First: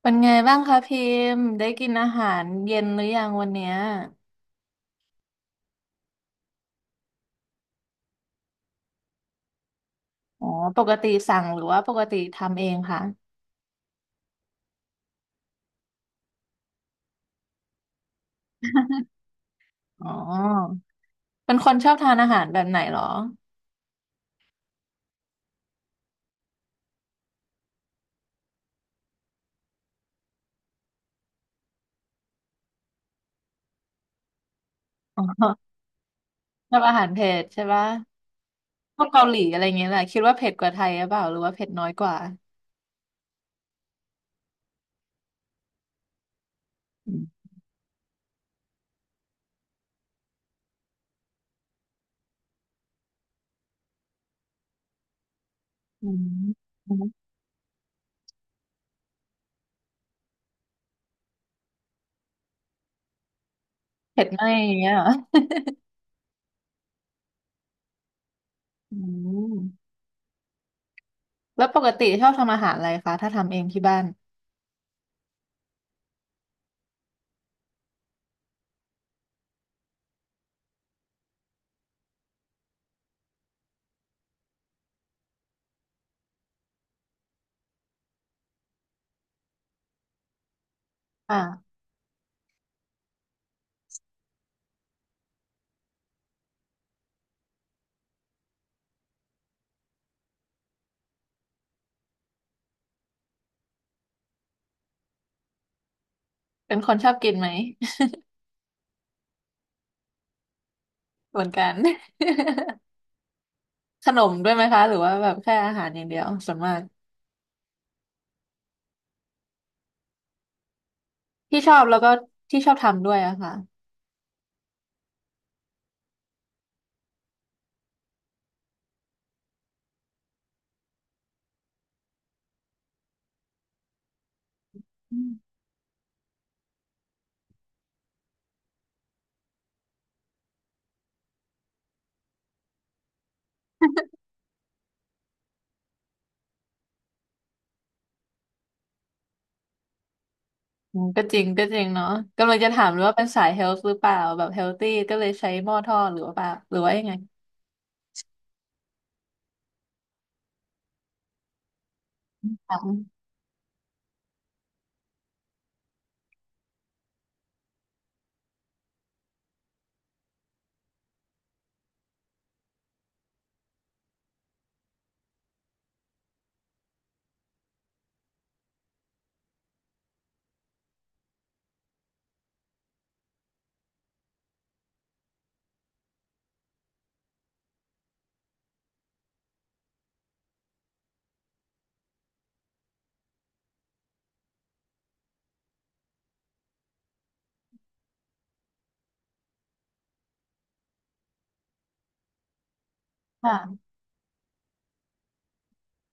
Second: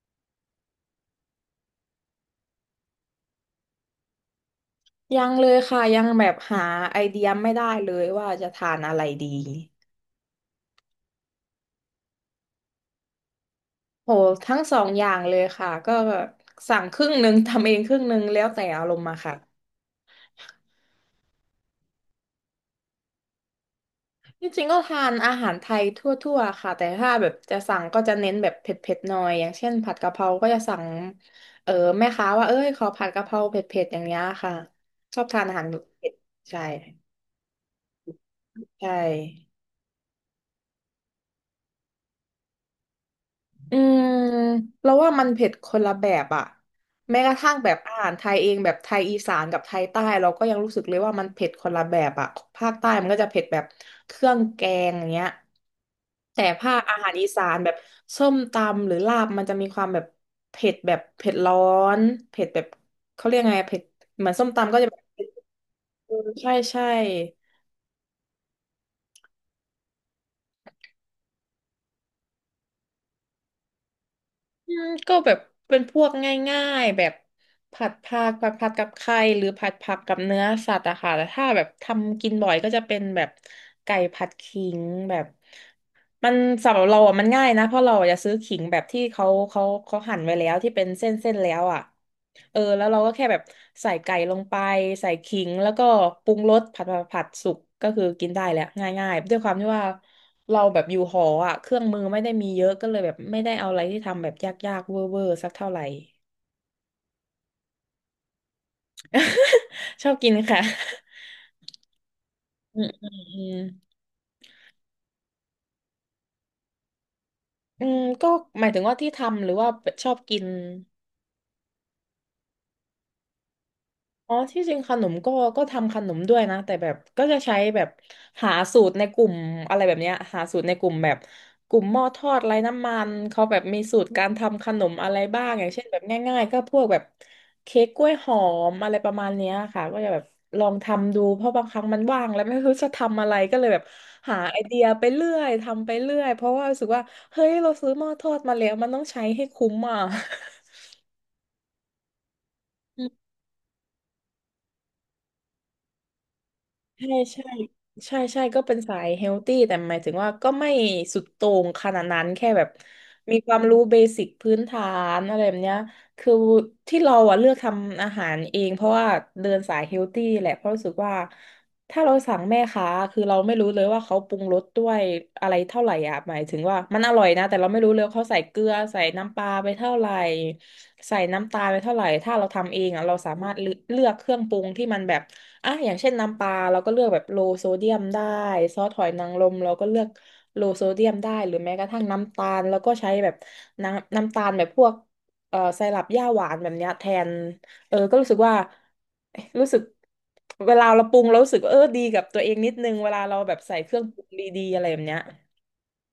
เป็นไงบ้างคะพิมพ์ได้กินอาหารเย็นหรือยังวันเนี้ยยังเลยค่ะยังแบบหาไอเดียไม่ได้เลยว่าจะทานอะไรดีอ๋อปกติสั่งหรือว่าปกติทำเองคะโหทั้งสองอย่างเลยค่ะก็สั่งครึ่งหนึ่งทำเองครึ่งหนึ่งแล้วแต่อารมณ์มาค่ะอ๋อเป็นคนชอบทานอาหารแบบไหนเหรอจริงๆก็ทานอาหารไทยทั่วๆค่ะแต่ถ้าแบบจะสั่งก็จะเน้นแบบเผ็ดๆหน่อยอย่างเช่นผัดกะเพราก็จะสั่งเออแม่ค้าว่าเอ้ยขอผัดกะเพราเผ็ดๆอย่างเงี้ยค่ะอชอบทา๋นอาหาอรเผ็ดใช่ชอบอาหารเผ็ดใช่ปะใช่ พวกเกาหลีอะไรเงี้ยแหละคิดว่าเผ็ดกว่าไทยหรือเปล่าหรือว่าเผ็ดน้อยกว่าอืมเราว่ามันเผ็ดคนละแบบอะอืแม้กระมทั่งแบบอาหารไทยเองแบบไทยอีสานกับไทยใต้เราก็ยังรู้สึกเลยว่ามันเผ็ดคนละแบบอะภาคใต้มันก็จะเผ็ดแบบเครื่องแกงอย่างเงี้ยอืแต่ภาคอาหารมอีสานแบบส้มตำหรือลาบมันจะมีความแบบเผ็ดแบบเผ็ดร้อนเผ็ดแบบเขาเรียกไงอะเผ็ดเผ็เหดมือนน้ส้อมยอตำย่าก็งจะเงี้ยแบเหรบอเผ็ดเออใช่ใช่ อืมแล้วปกติชอบทำอาหารอะไรคะถ้าทำเองที่บ้านก็แบบเป็นพวกง่ายๆแบบผัดผักผัดผักกับไข่หรือผัดผักกับเนื้อสัตว์อะค่ะแต่ถ้าแบบทำกินบ่อยก็จะเป็นแบบไก่ผัดขิงแบบ มันสำหรับเราอ่ะมันง่ายนะเพราะเราอะจะซื้อขิงแบบที่เขาหั่นไว้แล้วที่เป็นเส้นแล้วอ่าอ่ะแล้วเราก็แค่แบบใส่ไก่ลงไปใส่ขิงแล้วก็ปรุงรสผัดสุกก็คือกินได้แหละง่ายๆด้วยความที่ว่าเราแบบอยู่หออ่ะเครื่องมือไม่ได้มีเยอะก็เลยแบบไม่ได้เอาอะไรที่ทำแบบยากๆเวอร์เวอร์สักเท่าไหร่ เป็นคนชอบกินไหม ชอบกินค่ะเหมือนกัน อื มอืมอืมขนมด้วยไหมคะหรือว่าแบบแค่อาหารอย่างเดียวส่วนมากก็หมายถึงว่าที่ทำหรือว่าชอบกิน ที่ชอบแล้วก็ที่ชอบทำด้วยอะค่ะอ๋อที่จริงขนมก็ทำขนมด้วยนะ แต่แบบก็จะใช้แบบหาสูตรในกลุ่มอะไรแบบเนี้ยหาสูตรในกลุ่มแบบกลุ่มหม้อทอดไร้น้ำมันเขาแบบมีสูตรการทำขนมอะอืไรบ้าง มอย่างเช่นแบบง่ายๆก็พวกแบบเค้กกล้วยหอมอะไรประมาณเนี้ยค่ะก็จะแบบลองทำดูเพราะบางครั้งมันว่างแล้วไม่รู้จะทำอะไรก็เลยแบบหาไอเดียไปเรื่อยทำไปเรื่อยเพราะว่ารู้สึกว่าเฮ้ยเราซื้อหม้อทอดมาแล้วมันต้องใช้ให้คุ้มอ่ะ ก็จริงก็จริงเนาะกำลังจะถามเลยว่าเป็นสายเฮลท์หรือเปล่าแบบเฮลตี้ก็เลยใช้หม้อทอดหรือว่าเปล่าหรือว่ายังใช่ไงใช่ใช่ใช่ก็เป็นสายเฮลตี้แต่หมายถึงว่าก็ไม่สุดโต่งขนาดนั้นแค่แบบค่ะมีความรู้เบสิกพื้นฐานอะไรแบบเนี้ยคือที่เราอะเลือกทำอาหารเองเพราะว่าเดินสายเฮลตี้แหละเพราะรู้สึกว่าถ้าเราสั่งแม่ค้าคือเราไม่รู้เลยว่าเขาปรุงรสด้วยอะไรเท่าไหร่อะหมายถึงว่ามันอร่อยนะแต่เราไม่รู้เลยว่าเขาใส่เกลือใส่น้ำปลาไปเท่าไหร่ใส่น้ำตาลไปเท่าไหร่ถ้าเราทำเองอะเราสามารถเลือกเครื่องปรุงที่มันแบบ อ่ะอย่างเช่นน้ำปลาเราก็เลือกแบบโลโซเดียมได้ซอสหอยนางรมเราก็เลือกโลโซเดียมได้หรือแม้กระทั่งน้ำตาลแล้วก็ใช้แบบน้ำตาลแบบพวกไซรัปหญ้าหวานแบบเนี้ยแทนก็รู้สึกว่าเอ๊ะรู้สึกเวลาเราปรุงเรารู้สึกว่าเออดีกับตัวเองนิดนึงเวลาเราแบบใส่ค่ะเครื่องปรุงดีๆอะไรแบบเนี้ย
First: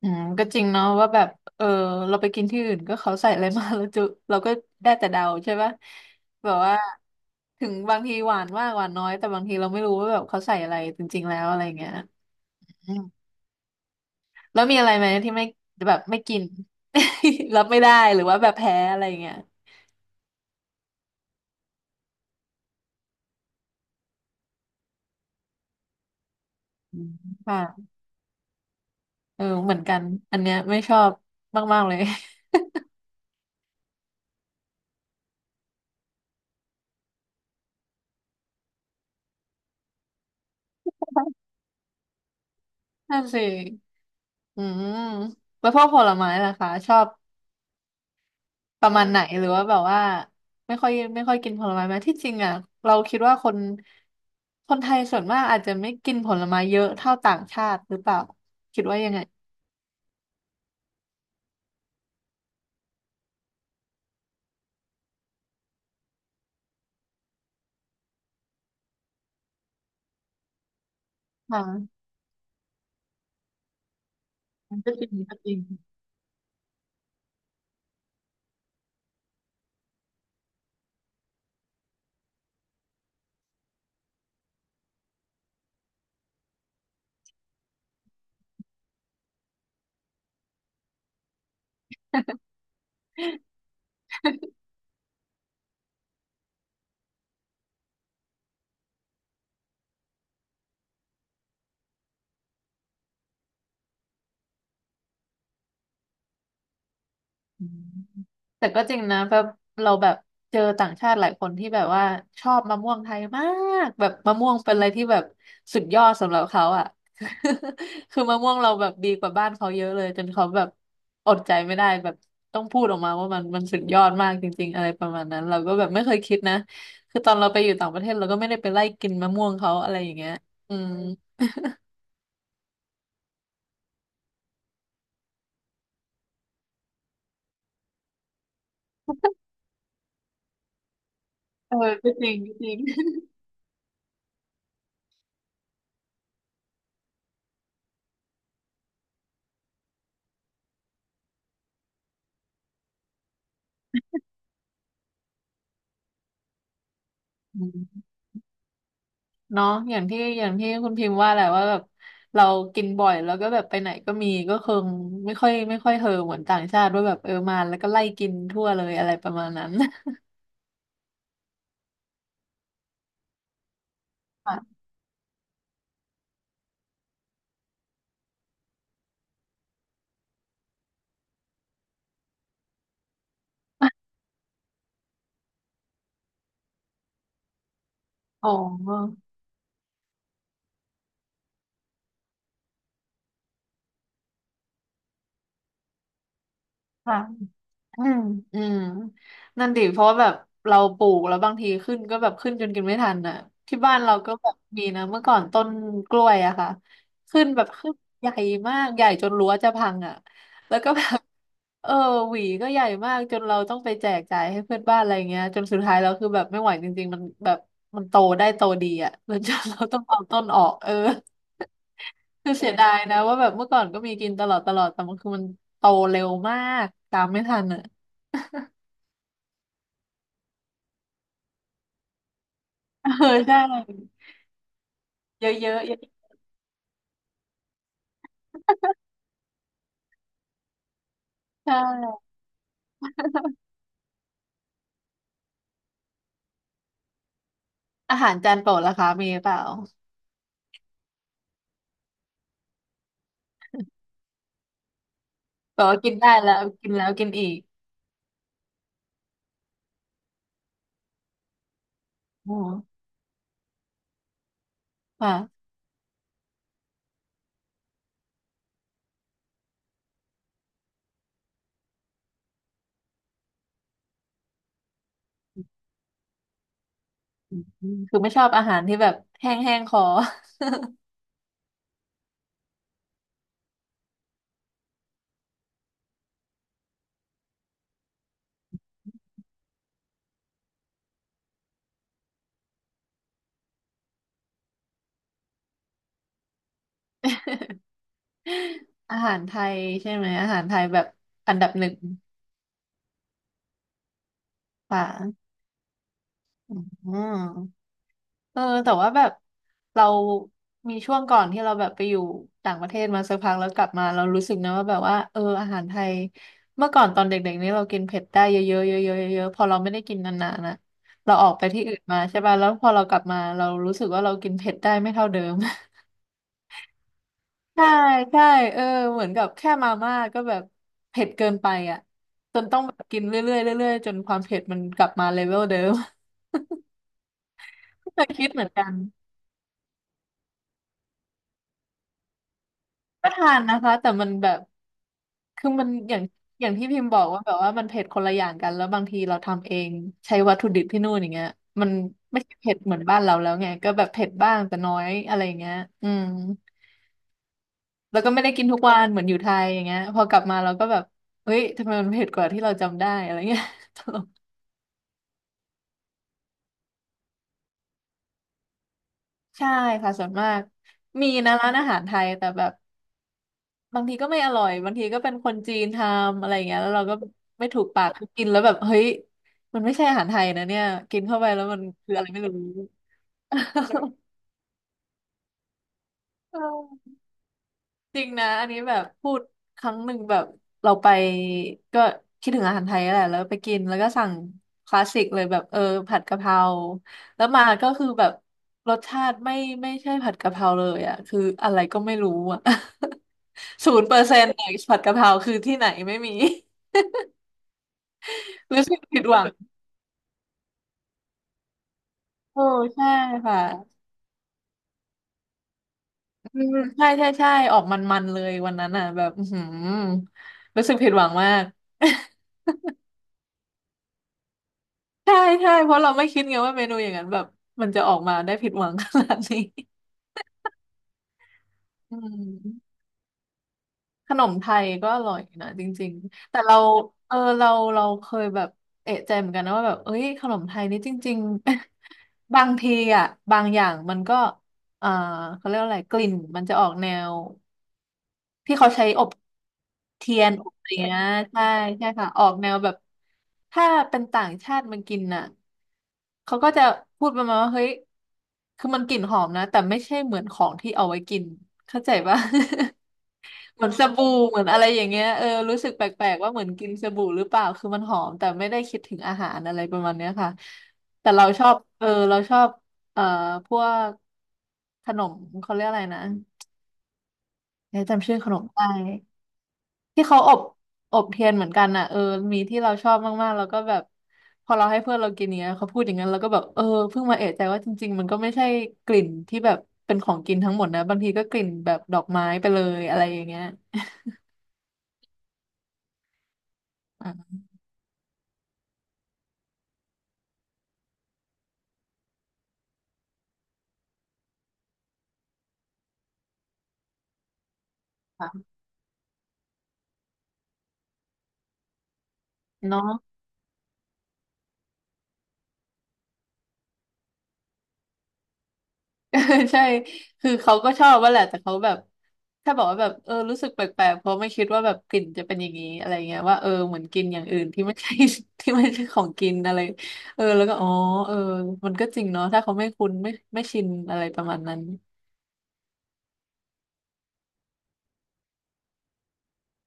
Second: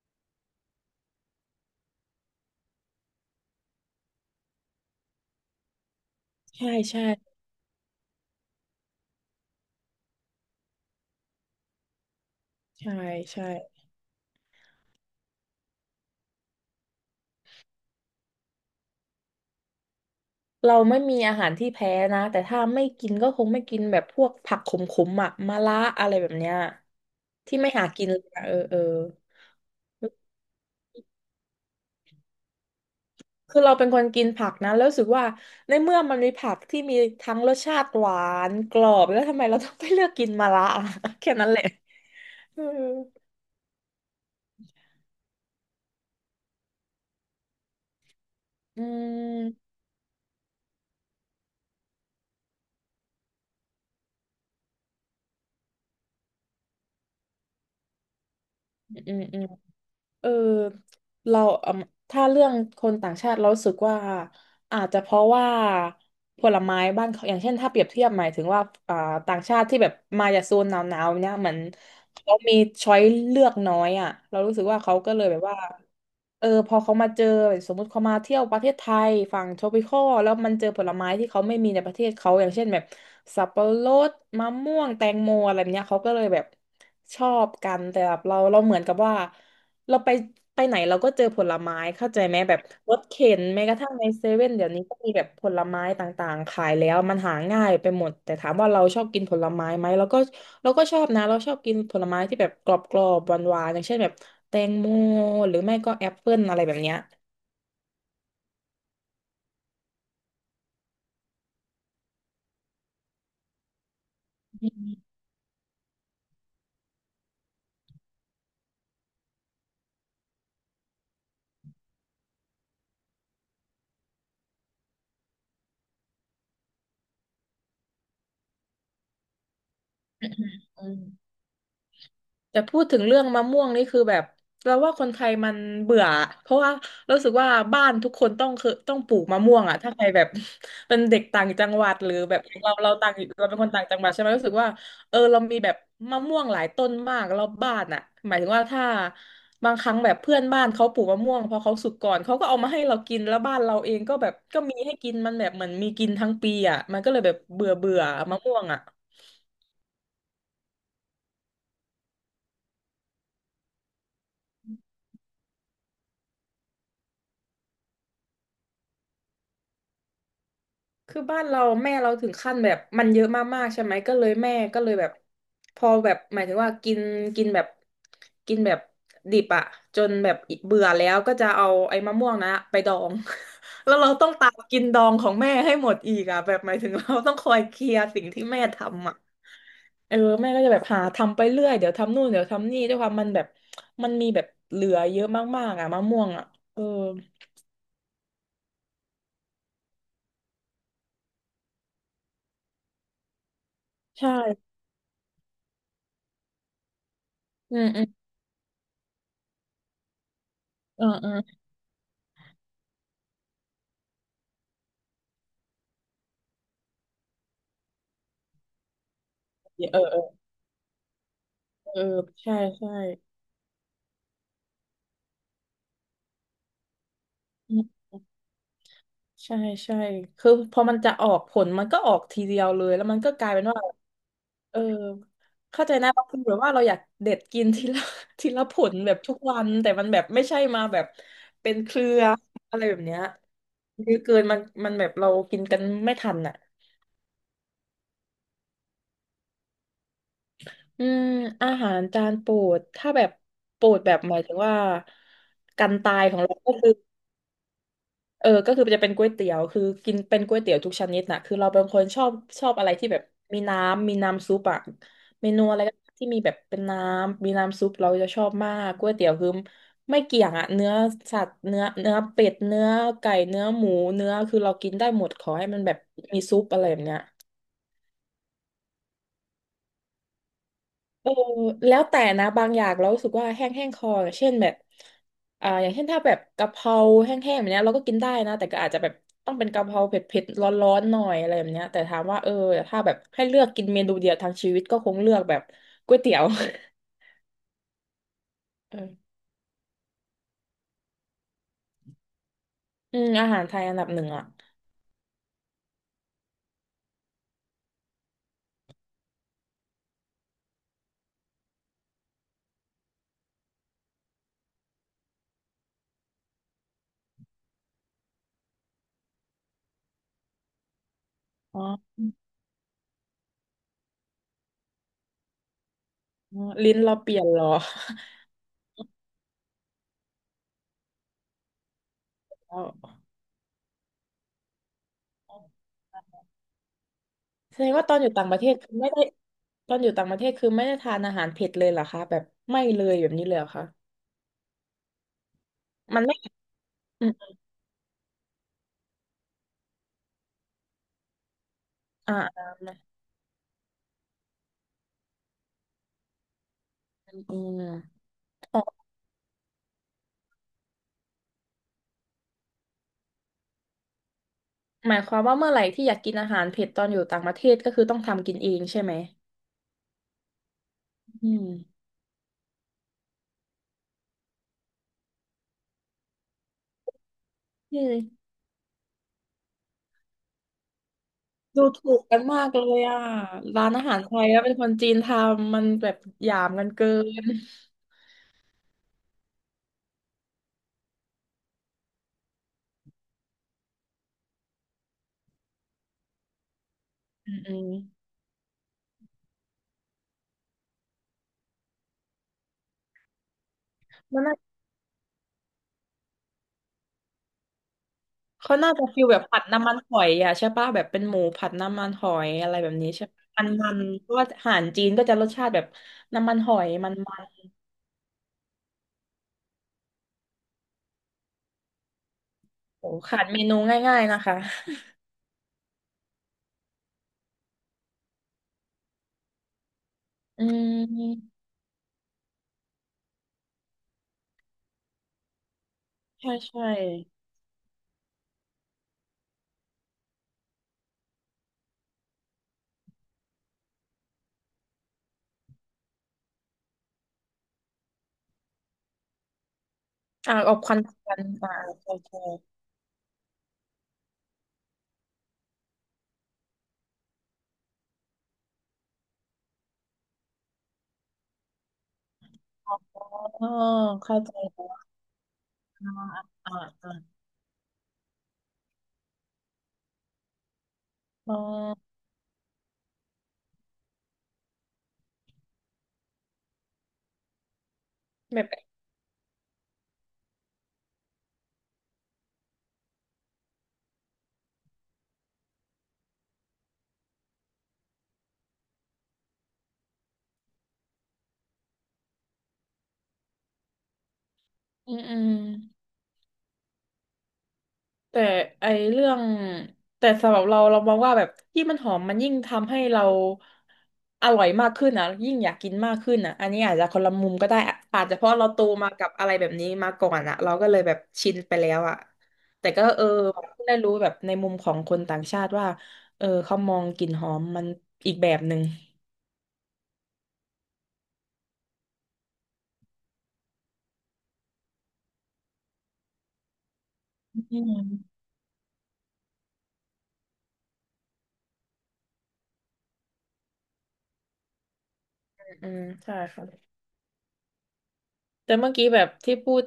อืมก็จริงเนาะว่าแบบเออเราไปกินที่อื่นก็เขาใส่อะไรมาแล้วจุ เราก็ได้แต่เดาใช่ปะแบบใช่ว่าใช่ถึงบางทีหวานมากหวานน้อยแต่บางทีเราไม่รู้ว่าแบบเขาใส่อะไรจริงๆแล้วอะไรเงี้ย ใช่ใช่ แล้วมีอะไรไหมที่ไม่แบบไม่กิน รับไม่ได้หรือว่าแบบแพ้อะไรอย่างเงี้ยเราไม่มีอาหารที่แพ้นะแต่ถ้าไม่กินก็คงไม่กินแบบพวกผักขมๆอ่ะมะระอะไรแบบเนี้ยอืมที่ไม่หาค่ะกินเลยอะเออเออเออเหมือนกันอันเนี้ยไม่ชอบมากๆเลย คือเราเป็นคนกินผักนะแล้วรู้สึกว่าในเมื่อมันมีผักที่มีทั้งรสชาติหวานกรอบแล้วทำไมเราต้องไปเลือกกินมะระอะ แค่นั้นแหละเออ นั่นสิอืมแล้วพวกผลไม้ล่ะคะชอบอืประมาณไหนหรือว่ามแบบว่าไม่ค่อยไม่ค่อยกินผลไม้ไหมที่จริงอ่ะเราคิดว่าคนไทยส่วนมากอาจจะไม่กินผลไม้เยอะเท่าต่างชาติหรือเปล่าคิดว่ายัอืงไงมอืม เออเราอืมถ้าเรื่องคนต่างชาติเรารู้สึกว่าอาจจะเพราะว่าผลไม้บ้านเขาอย่างเช่นถ้าเปรียบเทียบหมายถึงว่าอ่าต่างชาติที่แบบมาจากโซนหนาวๆเนี่ยเหมือนค่ะเขามีช้อยเลือกน้อยอ่ะเรารู้สึกมัว่านก็เขาจริงก็เลยก็แบบจริว่าง พอเขามาเจอสมมติเขามาเที่ยวประเทศไทยฝั่ง tropical แล้วมันเจอผลไม้ที่เขาไม่มีในประเทศเขาอย่างเช่นแบบสับปะรดมะม่วงแตงโมอะไรแบบเนี้ยเขาก็เลยแบบชอบกันแต่แบบเราเหมือนกับว่า เราไปไหนเราก็เจอผลไม้เข้าใจไหมแบบรถเข็นแม้กระทั่งในเซเว่นเดี๋ยวนี้ก็มีแบบผลไม้ต่างๆขายแล้วมันหาง่ายไปหมดแต่ถามว่าเราชอบกินผลไม้ไหมเราก็ชอบนะเราชอบกินผลไม้ที่แบบกรอบๆหวานๆอย่างเช่นแบบแตงโมหรือไม่ก็แอปเปิ้ลอะไรแบบเนี้ยแต่ก็จริงนะแบบเราแบบเจอต่างชาติหลายคนที่แบบว่าชอบมะม่วงไทยมากแบบมะม่วงเป็นอะไรที่แบบสุดยอดสำหรับเขาอ่ะ คือมะม่วงเราแบบดีกว่าบ้านเขาเยอะเลยจนเขาแบบอดใจไม่ได้แบบต้องพูดออกมาว่ามันสุดยอดมากจริงๆอะไรประมาณนั้น เราก็แบบไม่เคยคิดนะคือตอนเราไปอยู่ต่างประเทศเราก็ไม่ได้ไปไล่กินมะม่วงเขาอะไรอย่างเงี้ยอืมอืม แต่พูดถึงเรื่องมะม่วงนี่คือแบบเราว่าคนไทยมันเบื่อเพราะว่ารู้สึกว่าบ้านทุกคนต้องคือต้องปลูกมะม่วงอ่ะถ้าใครแบบ เป็นเด็กต่างจัเองอหวัดหก็รือจริแบงบอก็ย่างจริเราง เราต่างเราเป็นคนต่างจังหวัดใช่ไหมรู้สึกว่าเออเรามีแบบมะม่วงหลายต้นมากรอบบ้านอ่ะหมายถึงว่าถ้าบางครั้งแบบเพื่อนบ้านเขาปลูกมะม่วงพอเขาสุกก่อนเขาก็เอามาให้เรากินแล้วบ้านเราเองก็แบบก็มีให้กินมันแบบเหมือนมีกินทั้งปีอ่ะมันก็เลยแบบเบื่อเบื่อ มะม่วงอ่ะ เนาะอย่างที่อย่างที่คุณพิมพ์ว่าแหละว่าแบบเรากินบ่อยแล้วก็แบบไปไหนก็มีก็คงไม่ค่อยไม่ค่อยเฮอเหมือนต่างชาติว่าแบบเออมาแล้วก็ไล่กินทั่วเลยอะไรประมาณนั้น คือบ้านเราแม่เราถึงขั้นแบบมันเยอะมากๆใช่ไหมก็เลยแม่ค่ะก็เลยแบบพอแบบหมายถึงว่ากินกินแบบแบบดิบอะจนแบบเบื่อแล้วก็จะเอาไอ้มะม่วงนะไปดอง แล้วเราต้องตามกินดองของแม่ให้หมดอีกอะแบบหมายถึงเราต้องคอยเคลียร์สิ่งที่อ๋แม่ทำอะอเออแม่ก็จะแบบหาทำไปเรื่อยเดี๋ยวทำนู่นเดี๋ยวทำนี่ด้วยความมันแบบมันมีแบบเหลือเยอะมากๆอะมะม่วงอะเออค่ะ อืมอืมนั่นดิเพราะว่าแบบเราปลูกแล้วบางทีขึ้นก็แบบขึ้นจนกินไม่ทันน่ะที่บ้านเราใช่ก็แบบมีนะเมื่อก่อนต้นกล้วยอะค่ะขึ้นแบบอืมขึ้นอืมใหญ่มากใหญ่จนรั้วจะพังอะแล้วก็เอแบอบ เออ เออหวีก็ใหญ่มากจนเราต้องไปแจกจ่ายให้เพื่อนบ้านอะไรเงี้ยจนสุดท้ายเราคือแบบไม่ไหวจริงๆมันแบบมันโตได้โตดีอะ แล้วจนเราเอต้อองเอเอาอต้นออกเออ เออคือใช่เสียดาใช่ ยนะว่าแบบเมื่อก่อนก็มีกินตลอดตลอดแต่มันคือมันโตเร็วมากตามไม่ทันอือ่ะ มใช่ใช่คือพอมันจะออกผลมันก็ออกทีเดียวเลยแล้ว มันเออก็กลายใช่เป็นว่าเออเยอะเยอะเข้าเยใจอะนะบางคนแบบว่าเราอยากเด็ดกินทีละ ทีละผลแบบทุกวันแต่มันแบบไม่ใช่มาแบบใชเป็นเครือ่อะไรแบบเนี้ยเยอะเกินมันแบบเรากินกันไม่ทันอ่ะอาหารจานโปรดล่ะคะมีเปล่าอืมอาหารจานโปรดถ้าแบบโปรดแบบหมายถึงว่าแต่การว่ากิตานยได้ของแล้เราวก็กิคืนอ แล้วกินอีกเออก็คือจะเป็นก๋วยเตี๋ยวคือกินเป็นก๋วยเตี๋ยวทุกชนิดน่ะคือเราเป็นคนชอบอ๋อะไรอที่แบบมีน้ำซุปอะค่ะเมนูอะไรก็ที่มีแบบเป็นน้ำมีน้ำซุปเราจะชอบมากก๋วยเตี๋ยวคือไม่เกี่ยงอะเนื้อสัตว์เนื้อเป็ดเนื้อไก่เนื้อหมูเนื้อคือเรากินได้หมดขอให้มันแบบมีซุปอะไรแบบเนี้ย อืมคือไม่ชอบอาหารที่แบบแห้งแห้งคอ เออแล้วแต่นะบางอย่างเรารู้สึกว่าแห้งแห้งคออย่างเช่นแบบอย่างเช่นถ้าแบบกะเพราแห้งๆแบบเนี้ยเราก็กินได้นะแต่ก็อาจจะแบบต้องเป็นกะเพราเผ็ดๆร้อนๆหน่อยอะไรแบบเนี้ยแต่ถามว่าเออถ้าแบบให้เลือกกินเมนูเดียวทางชีวิตก็คงเลือกแบบก๋วยเตี๋ยว เออ อาหารไทยใช่ไหมอาหารไทยแบบอันดับ1อืมอาหารไทยอันดับหนึ่งอ่ะค่ะอืม เออแต่ว่าแบบเรามีช่วงก่อนที่เราแบบไปอยู่ต่างประเทศมาสักพักแล้วกลับมาเรารู้สึกนะว่าแบบว่าเอออาหารไทยเมื่อก่อนตอนเด็กๆนี่เรากินเผ็ดได้เยอะๆเยอะๆเยอะๆพอเราไม่ได้กินนานๆนะเราออกไปอ๋ที่อ อื่นมาใช่ป่ะแล้วพอเรากลับมาเรารู้สึกว่าเรากินเผ็ดได้ไม่เท่าเดิม อ๋อลิ้นเราเปลี่ยนเหรอ ใช่ใช่ เออเหมือนกับแค่มาม่าก็แบบเผ็ดเกินไปอ่ะจนแล้ต้องว แบบกินเรื่อยๆเรื่อยๆจนความเผ็ดมันกลับมาเลเวลเดิม แสดงว่าต อนแต่อยู่คิต่างดประเหมืเทอนศกัคืน อไม่ได้ตอนอยู่ต่างประเทศคือไม่ได้ทานอาหารเผ็ดเลยเหรอคะแบบไม่เลยแบก็บนี้ทาเลยนเหรอนะคะคะแต่มันแบบคือมันอย่ามังนไม่ อย่างที่พิมพ์บอกว่าแบบว่ามันเผ็ดคนละอย่างกันแล้วบางทีเราทำเองใช้วัตถุดิบที่นู่นอย่างเงี้ยมันอ่าไม่ใช่เผ็ดอ่าเหมือนบ้านเราแล้วไงก็แบบเผ็ดบ้างแต่น้อยอะไรอย่างเงี้ยอืมอืมแล้วก็ไม่ได้กินทุอ๋กอวันเหมือนอยู่ไทยอย่างเงี้ยพอกลับมาเราก็แบบเฮ้ยทำไมมันเผ็ดกว่าที่เราจำได้อะไรเงี้ย ตลกหมายความว่าเมื่อไหร่ที่อยากกินอาหารเผ็ดตอนอยู่ต่างประเทศก็คือต้องทำกินเองใช่ไหมใช่ค่ะส่วนมากมีอืนะมร้านอาหารไทยแต่แบบ บางทีก็ไม่อร่อยบางทีก็เป็นคนจีนทำอะไรอย่างเงี้ยแล้วเราก็ไม่ถูกอืปากคือกินมแล้วแบบเฮ้ยมันไม่ใช่อาหารไทยนะเนี่ยกินเข้าไปแล้วมันดูถูคือกอะไรกัไม่นรู้ มากเลยอ่ะร้านอาหารไท ยแล้วเป็นคนจีนทำมันแบบหเอยามกันเกิอนจริงนะอันนี้แบบพูดครั้งหนึ่งแบบเราไปก็คิดถึงอาหารไทยแหละแล้วไปกินแล้วก็สั่งคลาสสิกเลยแบบผัดกะเพราแล้วอืมมาอืก็มคือแบบรสชาติไม่ใช่ผัดกะเพราเลยอ่ะคืออะไรก็ไม่รู้อ่ะ ศูนย์เปอร์เซ็มันนต์น่าผัดกะเพราคือที่ไหนไม่มี เขารู้น่าสึกจะผิฟิดลหแบวับงผัดน้ำมันหอยอ่ะใช่ปะแบบเป็นหมูผัดน้ำมันหอยโอ้อะไรแบบใช่นี้ใช่ปะค่ะมันเพราะว่าอาหารจีนก็จะรสชาติแบบน้ำมันอืหมอยใช่มันใช่มันใช่ออกมันๆเลยวันนั้นอ่ะแบบอื้อหือรู้สึกผิดหวังมาก โอ้ขาดเมนูง่ายๆนะคะใช่ใช่เพราะเราไม่คิดไงว่าเมนูอย่างนั้นแบบมันจะออกมาได้ผิดหวังขนาดนี้อืมอืมขนมไทยก็อร่อยนะจริงๆใช่แต่เราใช่ เออเราเคยแบบเอะใจเหมือนกันนะว่าแบบเอ้ยขนมไทยนี่จริงๆ บางทีอ่ะบางอย่างมันก็เอ่อเขาเรียกว่าอะไรกลิ่นมันจะออกแนว ที่เขาใช้อบเทียนอออบบอะไรควันคเงี้ยวันใช่อ่าใช่ใช่ค่ะใช่ออกแนวแบบถ้าเป็นต่างชาติมันกินน่ะเขาก็จะพูดประมาณว่าเฮ้ยคือมันกลิ่นหอมนะแต่ไม่ใช่เหมือนของที่เอาไว้กินเข้าใจปะ อ๋อ เหมือนสบู่เข้าใจเหมือนอะแล้ไรอย่าวงเงี้ยเออรู้สึกแปอ่าลกๆว่าเหมือนอ่ากินสอ่าบู่หรือเปล่าคือมันหอมแต่ไม่ได้คิดถึงอาหารอะไรประมาณเนี้ยค่ะแต่เราอ๋ชอบเอออเราชอบเอ่อพวกขนมเขาเรียกอะไรนะเอ๊ะจำชื่อขนมแบบไม่ได้ ที่เขาอบอบเทียนเหมือนกันอ่ะเออมีที่เราชอบมากๆแล้วก็แบบพอเราให้เพื่อนเรากินเนี้ยเขาพูดอย่างนั้นแล้วก็แบบเออเพิ่งมาเอะใจว่าจริงๆมันก็ไม่ใช่กลิ่นที่แบบเป็นของกินทั้งหมดนะบางทีก็กลิ่นแบบดอกไม้ไปเลยอะไรอย่างเงี้ยอืมอืมอ่าแต่ไอเรื่อง แต่สำหรับเราเรามองว่าแบบที่งมันหอมมันยิ่งทำให้เราอร่อยมากขึ้นอ่ะยิ่งอยากกินมากขึ้นอ่ะอันนี้อาจจะคนละมุมก็ได้อะอาจจะเพราะค่ะเราโตมากับอะไรแบบนี้มาก่อนอ่ะเราก็เลยแบบชินไปแล้วอ่ะแต่เนาะ ก็เออได้รู้แบบในมุมของคนต่างชาติว่าเออเขามองกลิ่นหอมมันอีกแบบหนึ่ง ใช่คือเขาก็ชอบว่าแหละ แต่เขาแบบถ้าบอกว่าแบบเออรู้สึกแปลกๆเพราะไม่คิดว่าแบบกลิ่นจะเป็นอย่างนี้อะไรเงี้ยว่าเออเหมือนกินอย่างอื่นอืที่ไม่ใช่ ม ที่ไม่ใช่ของกินอะไรเออแล้วก็อ๋อเออมันก็จริงเนาะถ้าเขาไม่คุ้นไม่ชินอะไรประมาณนั้นอืมใช่ค่ะแต่เมื่อกี้แบบที่พูด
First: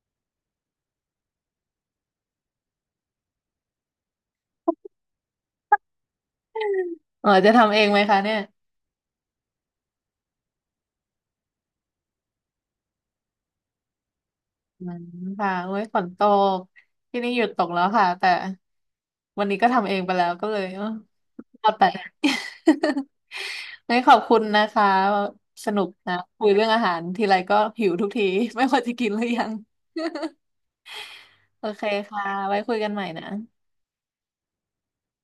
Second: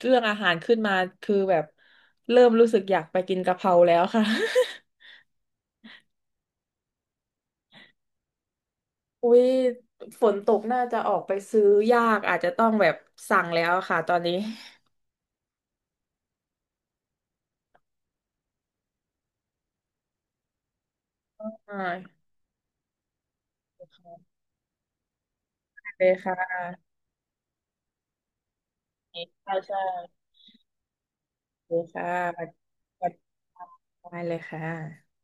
เรื่องอาหารขึ้นมาคือแบบเริ่มรู้สึกอยากไปกินกะเพราแล้วค่ะเออจะทำเองไหมคะเนี่ยอุ้ยฝนตกน่าจะออกไปซื้อยากอาจจะต้องแบบสั่งแล้วค่ะตอนนี้อืมค่ะโอ้ยฝนตกที่นี่หยุดตกแล้วค่ะแต่วันนี้ก็ทำเองไปแล้วก็เลย รออ่ดไป า งั้นขอบคุณนะคะ สนุกได้เลยนะคุยค่ะเรื่องอาหารทีไรก็หิวทุกที ไม่ว่าจะกินหรือยังใช่ใช่โอเลเคยค่ะค่ะสวัไว้คุยกันใหม่สดีนะค่ะได้เลยค่ะ